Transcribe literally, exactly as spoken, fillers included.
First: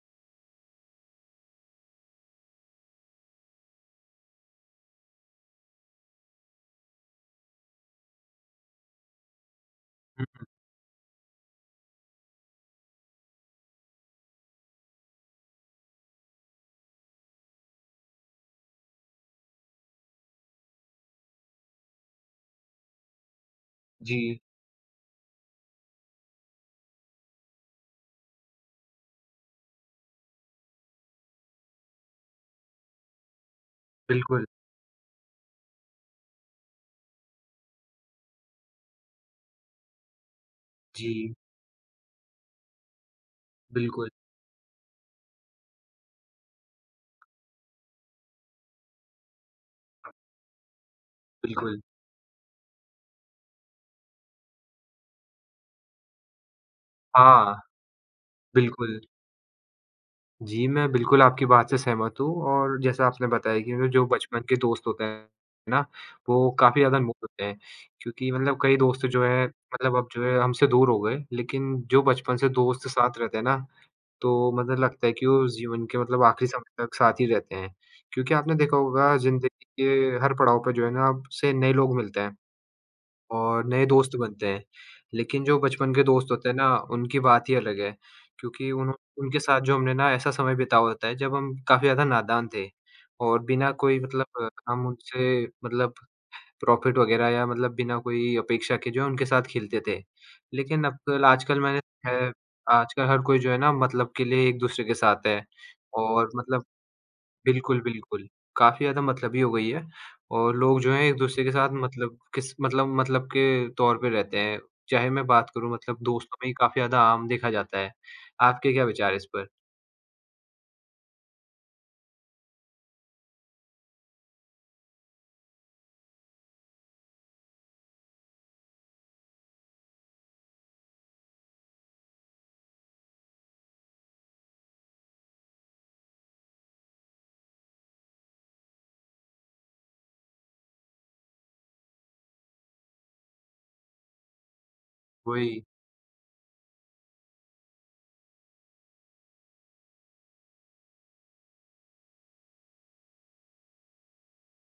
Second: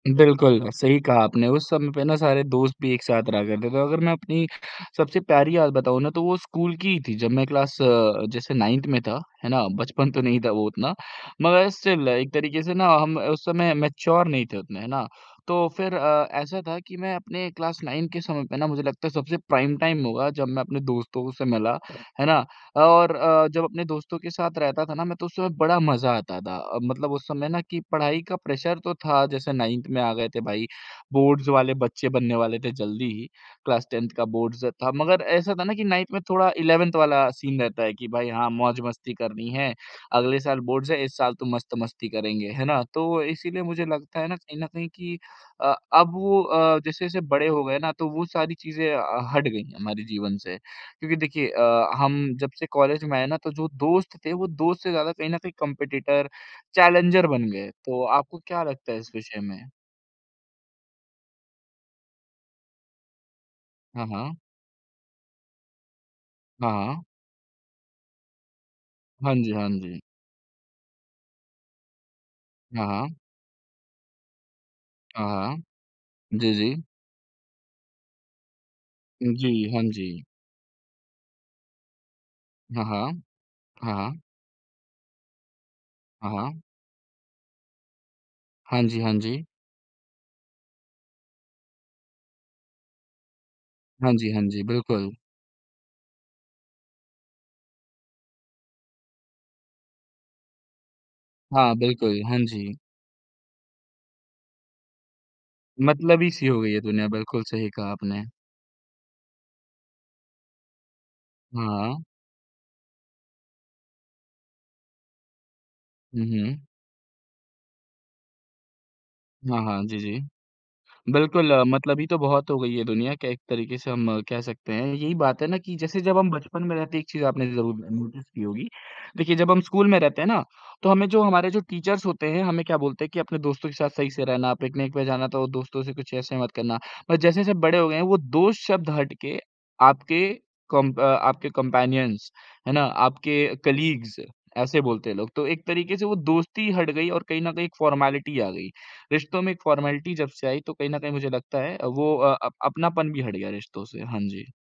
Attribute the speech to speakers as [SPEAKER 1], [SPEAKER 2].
[SPEAKER 1] बिल्कुल सही कहा आपने, उस समय पे ना सारे दोस्त भी एक साथ रहा करते थे। अगर मैं अपनी सबसे प्यारी याद बताऊँ ना तो वो स्कूल की ही थी जब मैं क्लास अ, जैसे नाइन्थ में था है ना, बचपन तो
[SPEAKER 2] हुँ,
[SPEAKER 1] नहीं
[SPEAKER 2] हुँ।
[SPEAKER 1] था वो उतना मगर स्टिल एक तरीके से ना हम उस समय मैच्योर नहीं थे उतने है ना, तो फिर अ, ऐसा था कि मैं अपने क्लास नाइन के समय पे ना, मुझे लगता है सबसे प्राइम टाइम होगा जब मैं अपने दोस्तों से मिला है ना, और अ, जब अपने दोस्तों के
[SPEAKER 2] जी।
[SPEAKER 1] साथ रहता था ना मैं तो उस समय बड़ा मज़ा आता था। मतलब उस समय ना कि पढ़ाई का प्रेशर तो था जैसे नाइन्थ में आ गए थे भाई बोर्ड्स वाले बच्चे बनने वाले थे, जल्दी ही क्लास टेन्थ का
[SPEAKER 2] बिल्कुल।
[SPEAKER 1] बोर्ड्स था। मगर ऐसा था ना कि नाइन्थ में थोड़ा इलेवेंथ वाला सीन रहता है कि भाई हाँ, मौज-मस्ती करनी है। अगले साल बोर्ड्स हैं, इस
[SPEAKER 2] जी।
[SPEAKER 1] साल तो मस्त मस्ती करेंगे है ना, तो इसीलिए मुझे
[SPEAKER 2] बिल्कुल।
[SPEAKER 1] लगता है ना कहीं न कहीं कि अ, अब वो अ, जैसे-जैसे बड़े हो गए ना तो वो सारी चीज़ें हट गयीं हमारे जीवन से। क्योंकि देखिए
[SPEAKER 2] बिल्कुल।
[SPEAKER 1] अ, हम जब से कॉलेज में आए ना तो जो दोस्त थे वो दोस्त से ज़्यादा कहीं न कहीं कॉम्पिटिटर, चैलेंजर बन
[SPEAKER 2] हाँ।
[SPEAKER 1] गए। तो आपको क्या लगता है
[SPEAKER 2] बिल्कुल।
[SPEAKER 1] इस विषय में?
[SPEAKER 2] जी, मैं बिल्कुल आपकी बात से सहमत हूँ और जैसा आपने बताया कि जो
[SPEAKER 1] हाँ, हाँ।
[SPEAKER 2] बचपन के दोस्त होते हैं ना, वो काफ़ी ज़्यादा
[SPEAKER 1] हाँ।
[SPEAKER 2] अनमोल होते हैं। क्योंकि मतलब कई दोस्त जो
[SPEAKER 1] हाँ
[SPEAKER 2] हैं,
[SPEAKER 1] जी, हाँ
[SPEAKER 2] मतलब
[SPEAKER 1] जी।
[SPEAKER 2] अब जो हैं हमसे दूर हो गए, लेकिन जो बचपन से
[SPEAKER 1] हाँ,
[SPEAKER 2] दोस्त
[SPEAKER 1] हाँ।
[SPEAKER 2] साथ रहते हैं ना, तो मतलब लगता है कि
[SPEAKER 1] हाँ,
[SPEAKER 2] वो
[SPEAKER 1] हाँ।
[SPEAKER 2] जीवन के मतलब आखिरी
[SPEAKER 1] जी,
[SPEAKER 2] समय
[SPEAKER 1] जी।
[SPEAKER 2] तक साथ ही रहते हैं। क्योंकि आपने देखा होगा
[SPEAKER 1] जी,
[SPEAKER 2] ज़िंदगी
[SPEAKER 1] हाँ
[SPEAKER 2] के
[SPEAKER 1] जी।
[SPEAKER 2] हर पड़ाव पे जो है ना, आपसे नए लोग मिलते हैं
[SPEAKER 1] हाँ, हाँ।
[SPEAKER 2] और नए दोस्त
[SPEAKER 1] हाँ।
[SPEAKER 2] बनते हैं। लेकिन जो बचपन के दोस्त
[SPEAKER 1] हाँ।
[SPEAKER 2] होते हैं
[SPEAKER 1] हाँ।
[SPEAKER 2] ना, उनकी बात ही अलग है, क्योंकि
[SPEAKER 1] हाँ
[SPEAKER 2] उन
[SPEAKER 1] जी, हाँ
[SPEAKER 2] उनके
[SPEAKER 1] जी।
[SPEAKER 2] साथ जो हमने ना ऐसा समय बिताया होता है जब हम काफ़ी ज़्यादा नादान थे और बिना कोई
[SPEAKER 1] हाँ जी, हाँ
[SPEAKER 2] मतलब
[SPEAKER 1] जी,
[SPEAKER 2] हम
[SPEAKER 1] बिल्कुल।
[SPEAKER 2] उनसे मतलब प्रॉफ़िट वग़ैरह या मतलब बिना कोई अपेक्षा के जो है, उनके साथ खेलते थे। लेकिन अब आजकल
[SPEAKER 1] हाँ,
[SPEAKER 2] मैंने देखा
[SPEAKER 1] बिल्कुल।
[SPEAKER 2] है,
[SPEAKER 1] हाँ जी।
[SPEAKER 2] आजकल हर कोई जो है ना मतलब के लिए एक-दूसरे के साथ है
[SPEAKER 1] मतलबी
[SPEAKER 2] और
[SPEAKER 1] सी हो
[SPEAKER 2] मतलब
[SPEAKER 1] गई है दुनिया, बिल्कुल सही
[SPEAKER 2] बिल्कुल,
[SPEAKER 1] कहा आपने।
[SPEAKER 2] बिल्कुल। काफ़ी ज़्यादा मतलबी हो गई है और लोग जो हैं, एक-दूसरे के साथ
[SPEAKER 1] हाँ।
[SPEAKER 2] मतलब किस मतलब, मतलब के तौर पे रहते हैं। चाहे मैं बात करूँ मतलब
[SPEAKER 1] हुँ,
[SPEAKER 2] दोस्तों में ही
[SPEAKER 1] हुँ।
[SPEAKER 2] काफ़ी ज़्यादा आम देखा जाता है, आपके क्या विचार हैं इस पर?
[SPEAKER 1] हाँ, हाँ। जी, जी। बिल्कुल, मतलबी तो बहुत हो गई है दुनिया। क एक तरीके से हम कह सकते हैं यही बात है ना कि जैसे जब हम बचपन में रहते एक चीज़ आपने ज़रूर नोटिस की होगी। देखिए जब हम स्कूल में रहते हैं ना, तो हमें जो हमारे जो टीचर्स होते हैं हमें क्या बोलते हैं कि अपने दोस्तों के साथ सही से रहना, पिकनिक पे जाना तो दोस्तों से कुछ ऐसा मत करना। मगर जैसे-जैसे बड़े हो गए हैं, वो दोस्त शब्द हट के आपके कॉम्प अ, आपके कम्पैनियन्स है ना, आपके कलीग्स ऐसे बोलते हैं लोग। तो
[SPEAKER 2] वही।
[SPEAKER 1] एक तरीके से वो दोस्ती हट गई और कहीं न कहीं एक फॉर्मेलिटी आ गई। रिश्तों में एक फॉर्मेलिटी जब से आई तो कहीं न कहीं मुझे लगता है वो अ, अपनापन भी हट गया रिश्तों से। हाँ जी।